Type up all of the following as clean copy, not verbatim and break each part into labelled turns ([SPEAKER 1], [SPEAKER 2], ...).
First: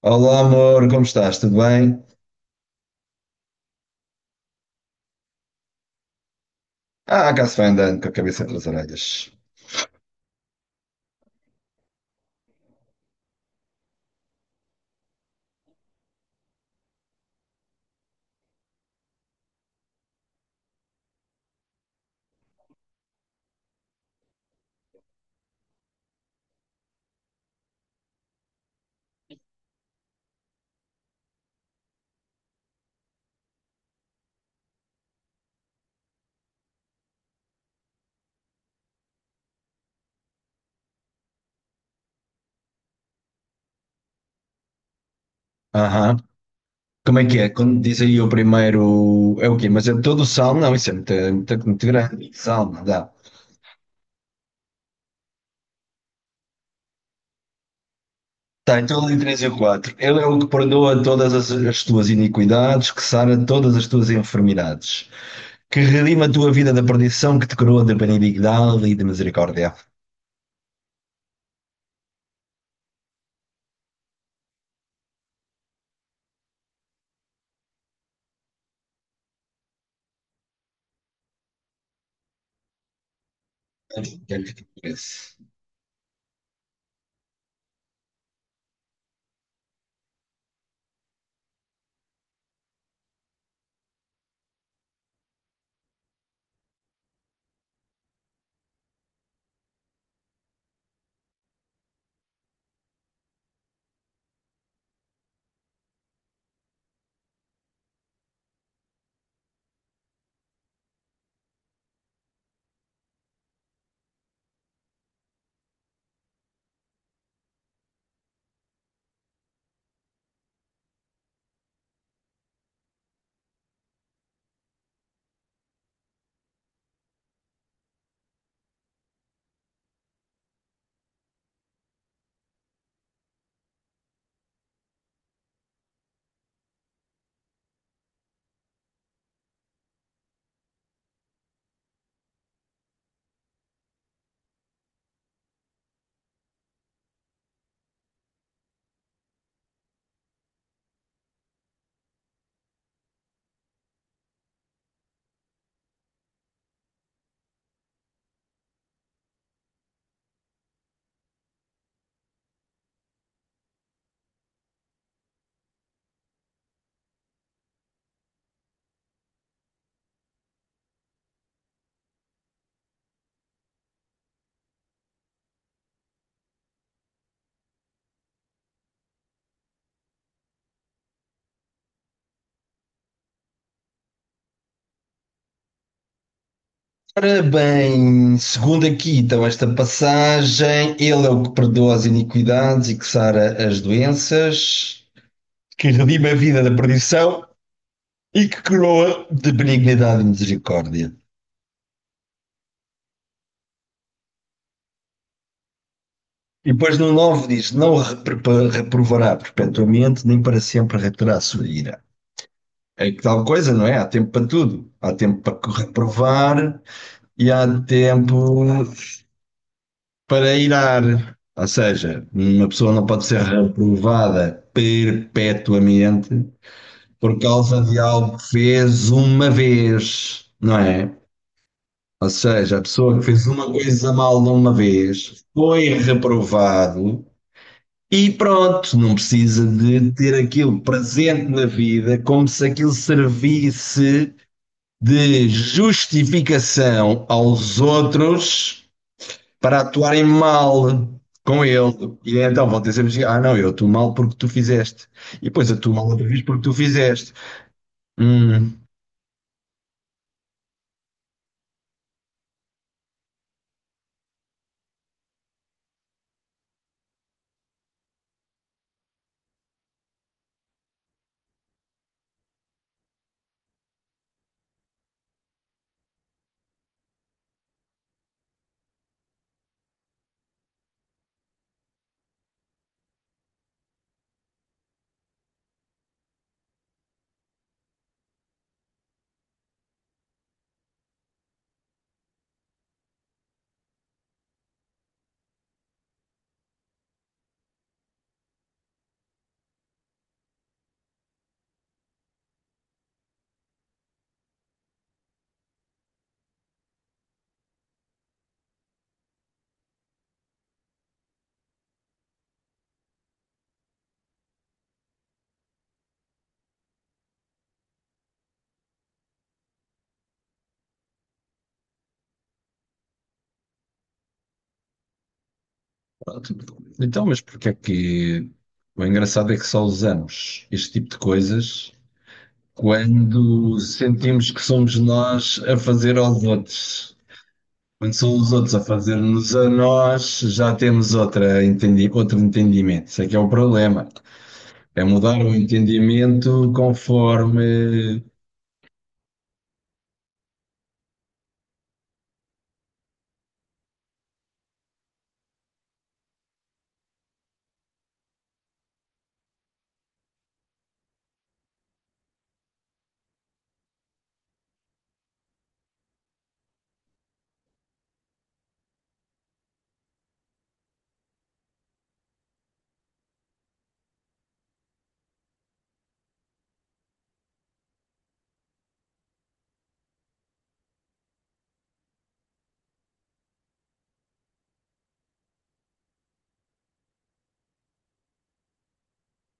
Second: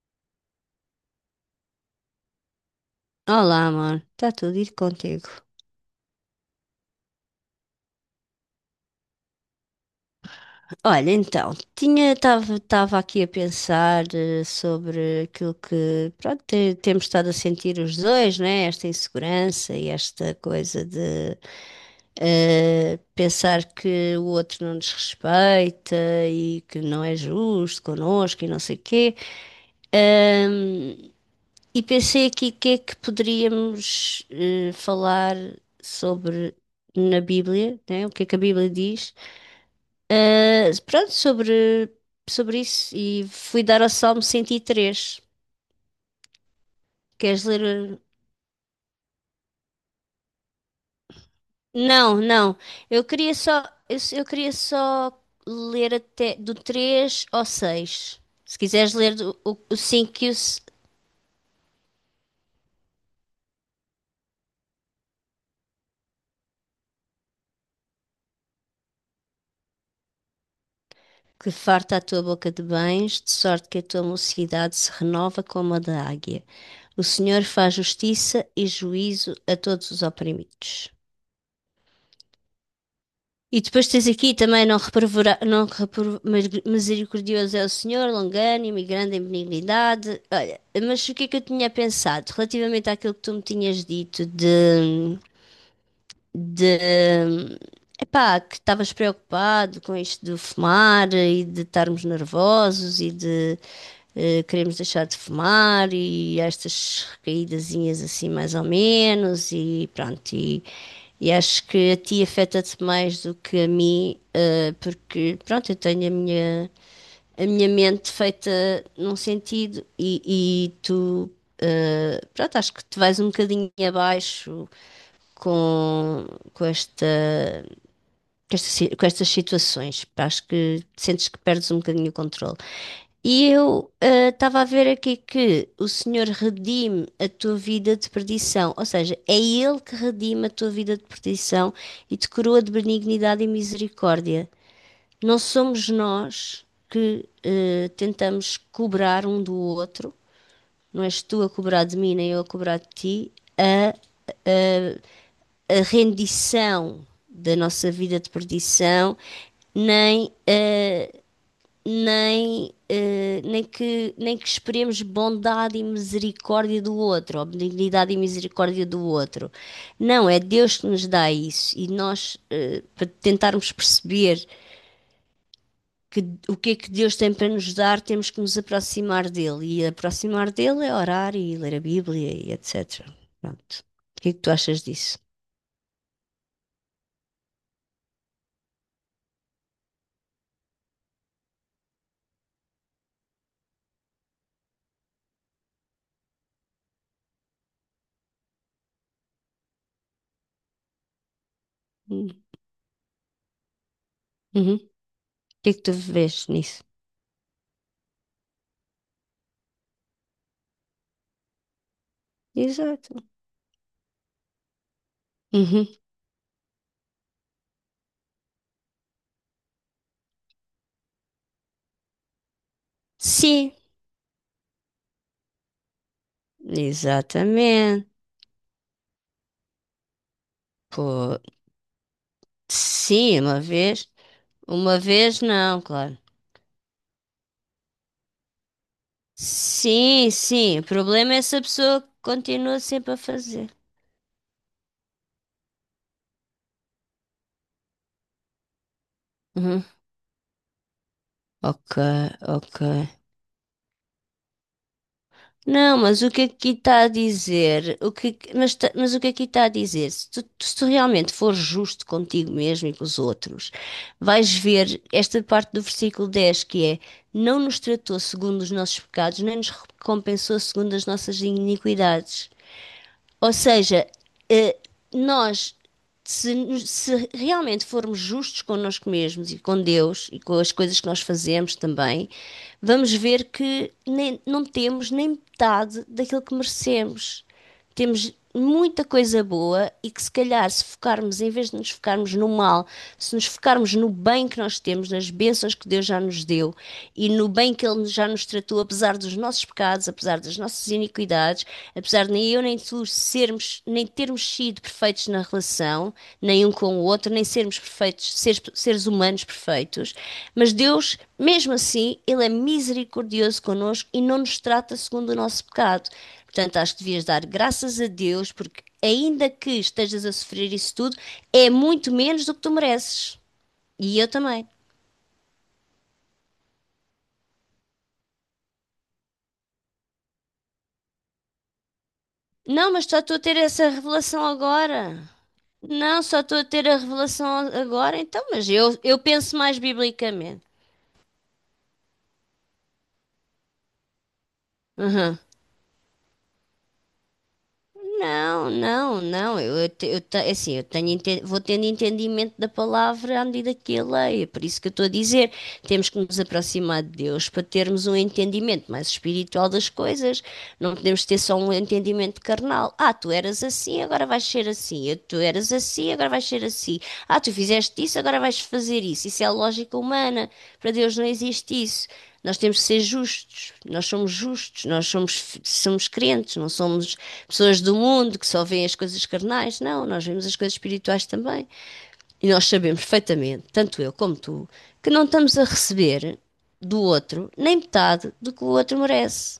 [SPEAKER 1] Olá, amor, como estás? Tudo bem?
[SPEAKER 2] Olá, amor. Está tudo ir contigo.
[SPEAKER 1] Ah, cá se vai andando com a cabeça entre as orelhas.
[SPEAKER 2] Olha, então, tinha estava aqui a pensar sobre aquilo que, pronto, temos estado a sentir os dois, né? Esta insegurança e esta coisa de pensar que o outro não nos respeita e que não é justo connosco e não sei o quê. Ahm, e pensei aqui o que é que poderíamos falar sobre na Bíblia, né? O que é que a Bíblia diz? Ah, pronto, sobre isso. E fui dar ao Salmo 103.
[SPEAKER 1] Aham. Como é que
[SPEAKER 2] Queres
[SPEAKER 1] é?
[SPEAKER 2] ler?
[SPEAKER 1] Quando diz aí o primeiro. É o quê? Mas é todo o salmo? Não, isso é muito
[SPEAKER 2] Não,
[SPEAKER 1] grande.
[SPEAKER 2] não.
[SPEAKER 1] Salmo, não
[SPEAKER 2] Eu
[SPEAKER 1] dá.
[SPEAKER 2] queria só, eu queria só ler até do 3 ao 6. Se
[SPEAKER 1] Está em
[SPEAKER 2] quiseres
[SPEAKER 1] todo
[SPEAKER 2] ler
[SPEAKER 1] em 3 e o
[SPEAKER 2] o
[SPEAKER 1] 4. Ele
[SPEAKER 2] 5
[SPEAKER 1] é
[SPEAKER 2] e o,
[SPEAKER 1] o que
[SPEAKER 2] se-
[SPEAKER 1] perdoa todas as tuas iniquidades, que sara todas as tuas enfermidades, que redima a tua vida da perdição, que te coroa de benignidade e de misericórdia.
[SPEAKER 2] Que farta a tua boca de bens, de sorte que a tua mocidade se renova como a da águia. O Senhor faz justiça e juízo a todos os oprimidos. E depois tens aqui também não reprovar, mas misericordioso é o Senhor, longânimo e grande em benignidade. Olha, mas o que é que eu tinha pensado relativamente àquilo que tu me tinhas dito de epá, que estavas preocupado com isto de fumar e de estarmos nervosos e de queremos deixar de fumar e estas recaídazinhas assim mais ou menos e pronto e acho que a ti afeta-te mais do que a mim porque pronto eu tenho a minha mente feita num sentido e tu pronto acho que te vais um bocadinho abaixo com, com esta, com esta com estas situações. Pá, acho que sentes que perdes um bocadinho o controle. E eu estava a ver aqui que o Senhor redime a tua vida de perdição, ou seja, é Ele que redime a tua vida de perdição e te coroa de benignidade e misericórdia. Não somos nós que tentamos cobrar um do outro, não és tu a cobrar de mim, nem eu a cobrar de ti, a a a rendição da nossa vida de perdição, nem, uh, nem que esperemos bondade e misericórdia do outro, ou benignidade e misericórdia do outro. Não, é Deus que nos dá isso e nós, para tentarmos perceber que, o que é que Deus tem para nos dar, temos que nos aproximar dele. E aproximar dele é orar e ler a Bíblia e etc. Pronto. O que é que tu achas disso?
[SPEAKER 1] Ora bem, segundo aqui então esta passagem, ele é o que perdoa as iniquidades e que sara as doenças, que redime a vida da perdição e que coroa de benignidade e misericórdia.
[SPEAKER 2] Uhum. Que é que tu vês
[SPEAKER 1] E
[SPEAKER 2] nisso?
[SPEAKER 1] depois no nove diz, não reprovará perpetuamente, nem para sempre reterá a sua ira. É que
[SPEAKER 2] Exato.
[SPEAKER 1] tal coisa, não é? Há tempo para tudo. Há tempo para
[SPEAKER 2] Uhum.
[SPEAKER 1] reprovar, e há tempo para irar. Ou seja, uma pessoa não pode ser
[SPEAKER 2] Sim,
[SPEAKER 1] reprovada perpetuamente por causa de
[SPEAKER 2] exatamente.
[SPEAKER 1] algo que fez uma vez, não é?
[SPEAKER 2] Pô,
[SPEAKER 1] Ou seja, a pessoa que
[SPEAKER 2] sim,
[SPEAKER 1] fez
[SPEAKER 2] uma
[SPEAKER 1] uma
[SPEAKER 2] vez.
[SPEAKER 1] coisa mal de uma
[SPEAKER 2] Uma vez
[SPEAKER 1] vez
[SPEAKER 2] não,
[SPEAKER 1] foi
[SPEAKER 2] claro.
[SPEAKER 1] reprovado e pronto, não precisa de
[SPEAKER 2] Sim,
[SPEAKER 1] ter
[SPEAKER 2] sim.
[SPEAKER 1] aquilo
[SPEAKER 2] O problema é
[SPEAKER 1] presente
[SPEAKER 2] se a
[SPEAKER 1] na
[SPEAKER 2] pessoa
[SPEAKER 1] vida como se
[SPEAKER 2] continua
[SPEAKER 1] aquilo
[SPEAKER 2] sempre a fazer.
[SPEAKER 1] servisse de justificação aos outros para
[SPEAKER 2] Uhum.
[SPEAKER 1] atuarem mal com
[SPEAKER 2] Ok,
[SPEAKER 1] ele. E então
[SPEAKER 2] ok.
[SPEAKER 1] vão ter sempre dizer, assim, ah não, eu atuo mal porque tu fizeste. E depois atuo
[SPEAKER 2] Não,
[SPEAKER 1] mal
[SPEAKER 2] mas
[SPEAKER 1] outra
[SPEAKER 2] o
[SPEAKER 1] vez
[SPEAKER 2] que
[SPEAKER 1] porque
[SPEAKER 2] aqui
[SPEAKER 1] tu
[SPEAKER 2] está a
[SPEAKER 1] fizeste.
[SPEAKER 2] dizer? O que,
[SPEAKER 1] Hum,
[SPEAKER 2] mas, ta- mas o que aqui está a dizer? Se tu, se tu realmente fores justo contigo mesmo e com os outros, vais ver esta parte do versículo 10 que é: não nos tratou segundo os nossos pecados, nem nos recompensou segundo as nossas iniquidades. Ou seja, nós, se, se realmente formos justos connosco mesmos e com Deus e com as coisas que nós fazemos também, vamos ver que não temos nem metade daquilo que merecemos, temos muita coisa boa e que se calhar se focarmos, em vez de nos focarmos no mal, se nos focarmos no bem que nós temos, nas bênçãos que Deus já nos deu e no bem que Ele já nos tratou, apesar dos nossos pecados, apesar das nossas iniquidades, apesar de nem eu nem tu sermos, nem termos sido perfeitos na relação, nem um com o outro, nem sermos perfeitos, seres humanos perfeitos, mas Deus, mesmo assim, Ele é misericordioso connosco e não nos trata segundo o nosso pecado. Portanto, acho que devias dar graças a Deus, porque ainda que estejas a sofrer isso tudo, é muito menos do que tu mereces. E eu também.
[SPEAKER 1] pronto. Então, mas porque é que... O engraçado é que só usamos este tipo de coisas
[SPEAKER 2] Não, mas só estou a ter
[SPEAKER 1] quando
[SPEAKER 2] essa revelação
[SPEAKER 1] sentimos que somos
[SPEAKER 2] agora.
[SPEAKER 1] nós a fazer
[SPEAKER 2] Não, só
[SPEAKER 1] aos
[SPEAKER 2] estou a ter a
[SPEAKER 1] outros.
[SPEAKER 2] revelação
[SPEAKER 1] Quando
[SPEAKER 2] agora,
[SPEAKER 1] são
[SPEAKER 2] então,
[SPEAKER 1] os
[SPEAKER 2] mas
[SPEAKER 1] outros a
[SPEAKER 2] eu
[SPEAKER 1] fazer-nos
[SPEAKER 2] penso
[SPEAKER 1] a
[SPEAKER 2] mais
[SPEAKER 1] nós,
[SPEAKER 2] biblicamente.
[SPEAKER 1] já temos outro entendimento. Isso é que é o problema. É mudar
[SPEAKER 2] Uhum.
[SPEAKER 1] o entendimento conforme.
[SPEAKER 2] Não, não, não. É assim, vou tendo entendimento da palavra à medida que a leio. É por isso que eu estou a dizer, temos que nos aproximar de Deus para termos um entendimento mais espiritual das coisas. Não podemos ter só um entendimento carnal. Ah, tu eras assim, agora vais ser assim. Sim, tu eras assim, agora vais ser assim. Ah, tu fizeste isso, agora vais fazer isso. Isso é a lógica humana. Para Deus não existe isso. Nós temos que ser justos. Nós somos justos, nós somos, somos crentes, não somos pessoas do mundo que só veem as coisas carnais. Não, nós vemos as coisas espirituais também. E nós sabemos perfeitamente, tanto eu como tu, que não estamos a receber do outro nem metade do que o outro merece.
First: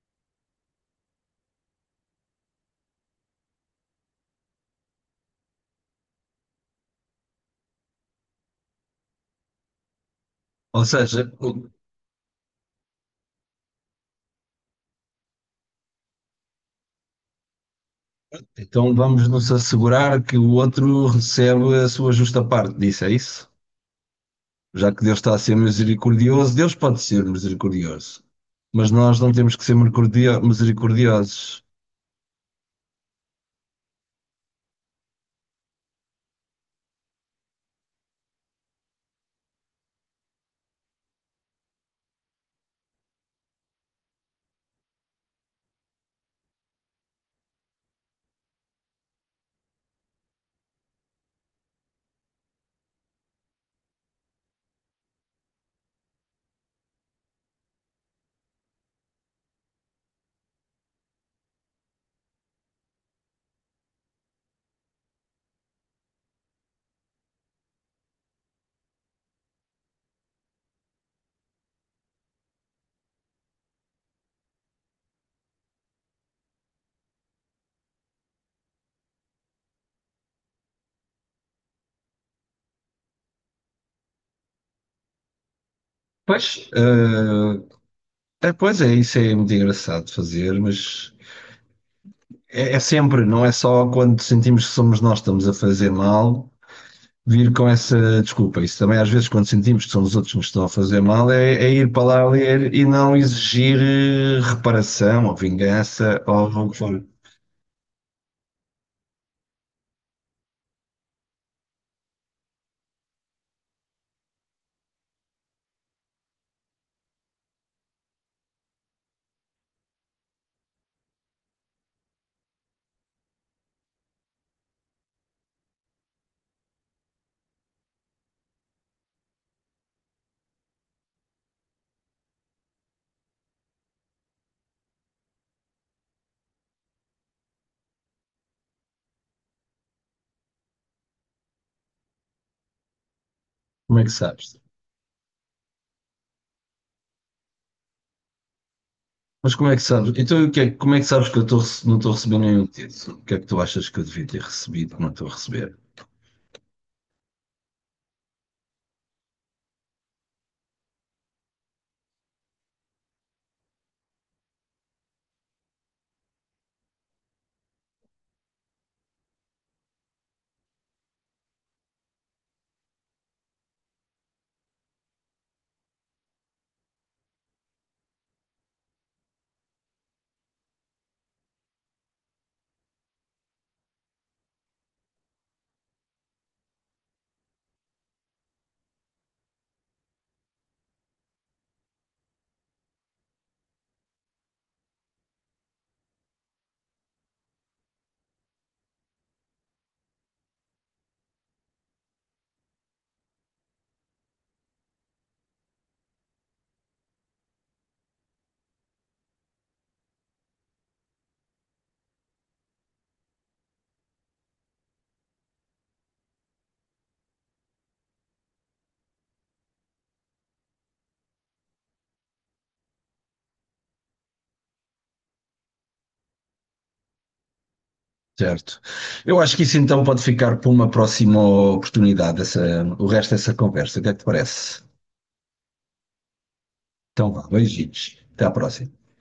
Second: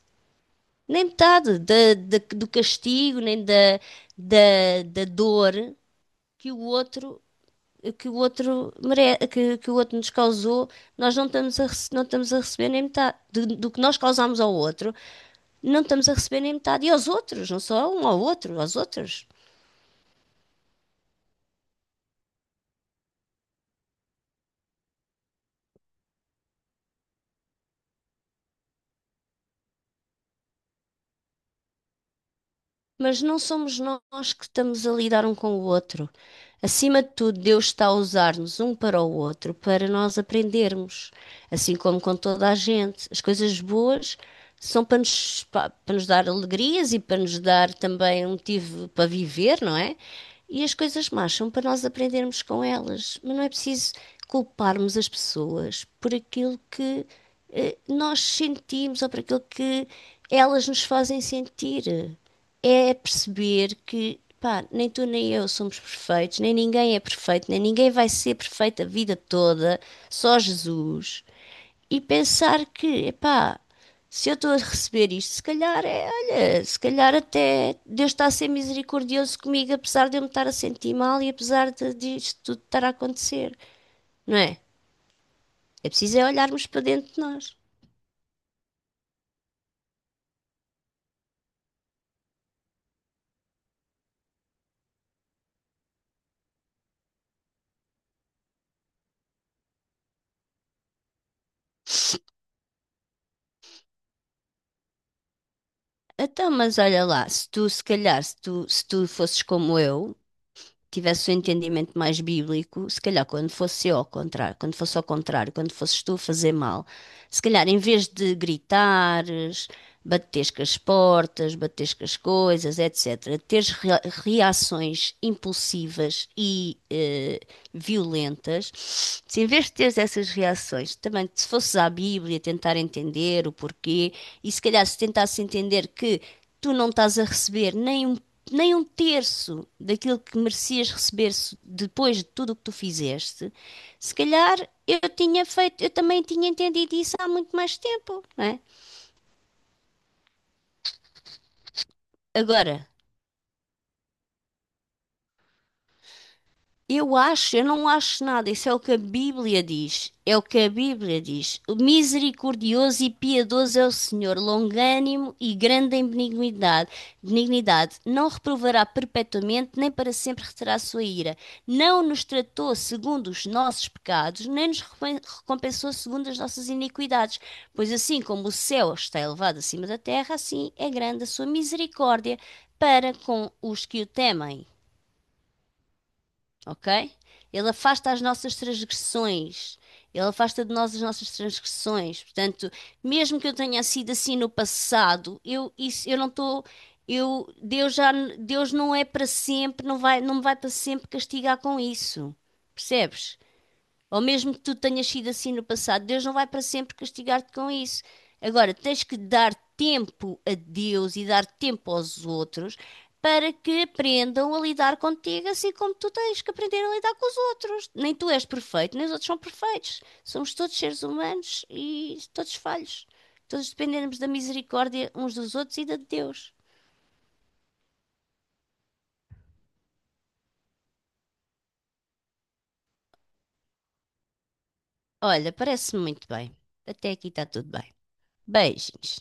[SPEAKER 2] Nem metade do castigo, nem da, da, da dor que o outro que o outro que o outro nos causou,
[SPEAKER 1] Ou
[SPEAKER 2] nós
[SPEAKER 1] seja,
[SPEAKER 2] não estamos a,
[SPEAKER 1] o-
[SPEAKER 2] rece- não estamos a receber nem metade do que nós causamos ao outro, não estamos a receber nem metade. E aos outros, não só a um, ao outro, aos
[SPEAKER 1] então
[SPEAKER 2] outros.
[SPEAKER 1] vamos nos assegurar que o outro recebe a sua justa parte disso, é isso? Já que Deus está a ser misericordioso, Deus pode ser misericordioso, mas nós não temos que ser misericordiosos.
[SPEAKER 2] Mas não somos nós que estamos a lidar um com o outro. Acima de tudo, Deus está a usar-nos um para o outro para nós aprendermos, assim como com toda a gente. As coisas boas são para para nos dar alegrias e para nos dar também um motivo para viver, não é? E as coisas más são para nós aprendermos com elas. Mas não é preciso culparmos as pessoas por aquilo que nós sentimos ou por aquilo que elas nos fazem sentir, é perceber que, pá, nem tu nem eu somos perfeitos, nem ninguém é perfeito, nem ninguém vai ser perfeito a vida toda, só Jesus. E pensar que, epá, se eu estou a receber isto, se calhar é, olha, se calhar até Deus está a ser misericordioso comigo, apesar de eu me estar a sentir mal e apesar de disto tudo estar a acontecer, não é? É preciso é olharmos
[SPEAKER 1] Pois,
[SPEAKER 2] para dentro de nós.
[SPEAKER 1] é, pois é, isso é muito engraçado de fazer, mas é, é sempre, não é só quando sentimos que somos nós que estamos a fazer mal vir com essa desculpa. Isso também, às vezes, quando sentimos que são os outros que nos estão a fazer mal, é, é ir para lá ler e não exigir reparação ou vingança ou
[SPEAKER 2] Então,
[SPEAKER 1] o que
[SPEAKER 2] mas
[SPEAKER 1] for.
[SPEAKER 2] olha lá, se tu, se calhar, se tu, se tu fosses como eu, tivesse o entendimento mais bíblico, se calhar quando fosse ao contrário, quando fosses tu a fazer mal, se calhar em vez de gritar, bateres com as portas, bateres com as coisas, etc. Teres reações impulsivas e violentas, se em vez de teres essas reações, também se fosses à Bíblia tentar entender o porquê, e se calhar se tentasses entender que tu não estás a receber nem um nem um terço daquilo que merecias receber depois de tudo o que tu fizeste,
[SPEAKER 1] Como é que
[SPEAKER 2] se calhar
[SPEAKER 1] sabes?
[SPEAKER 2] eu tinha feito, eu também tinha entendido isso há muito mais tempo, não é?
[SPEAKER 1] Mas como é que sabes? Então, como é que sabes que eu não estou a receber nenhum
[SPEAKER 2] Agora,
[SPEAKER 1] título? O que é que tu achas que eu devia ter recebido que não estou a receber?
[SPEAKER 2] eu acho, eu não acho nada. Isso é o que a Bíblia diz. É o que a Bíblia diz. O misericordioso e piedoso é o Senhor, longânimo e grande em benignidade. Benignidade. Não reprovará perpetuamente, nem para sempre reterá a sua ira. Não nos tratou segundo os nossos pecados, nem nos recompensou segundo as nossas iniquidades. Pois assim como o céu está elevado acima da terra, assim é grande a sua misericórdia para com os que o temem, ok? Ele afasta as nossas transgressões. Ele afasta de nós as nossas transgressões. Portanto, mesmo que eu tenha sido assim no passado, eu isso eu não estou eu Deus já Deus não é para sempre, não me vai para sempre castigar com isso. Percebes? Ou mesmo que tu tenhas sido assim no passado, Deus não vai para sempre castigar-te com isso. Agora, tens que dar tempo a Deus e dar tempo aos outros para que aprendam a lidar contigo, assim como tu tens que aprender a lidar com os outros. Nem tu és perfeito, nem os outros são perfeitos. Somos todos seres humanos e todos falhos. Todos dependemos da misericórdia uns dos outros e da de Deus.
[SPEAKER 1] Certo. Eu acho que isso então pode ficar para uma próxima oportunidade, essa, o resto dessa conversa. O que é que te parece?
[SPEAKER 2] Olha, parece-me muito bem. Até aqui
[SPEAKER 1] Então
[SPEAKER 2] está
[SPEAKER 1] vá,
[SPEAKER 2] tudo bem.
[SPEAKER 1] beijinhos. Até à próxima.
[SPEAKER 2] Beijinhos.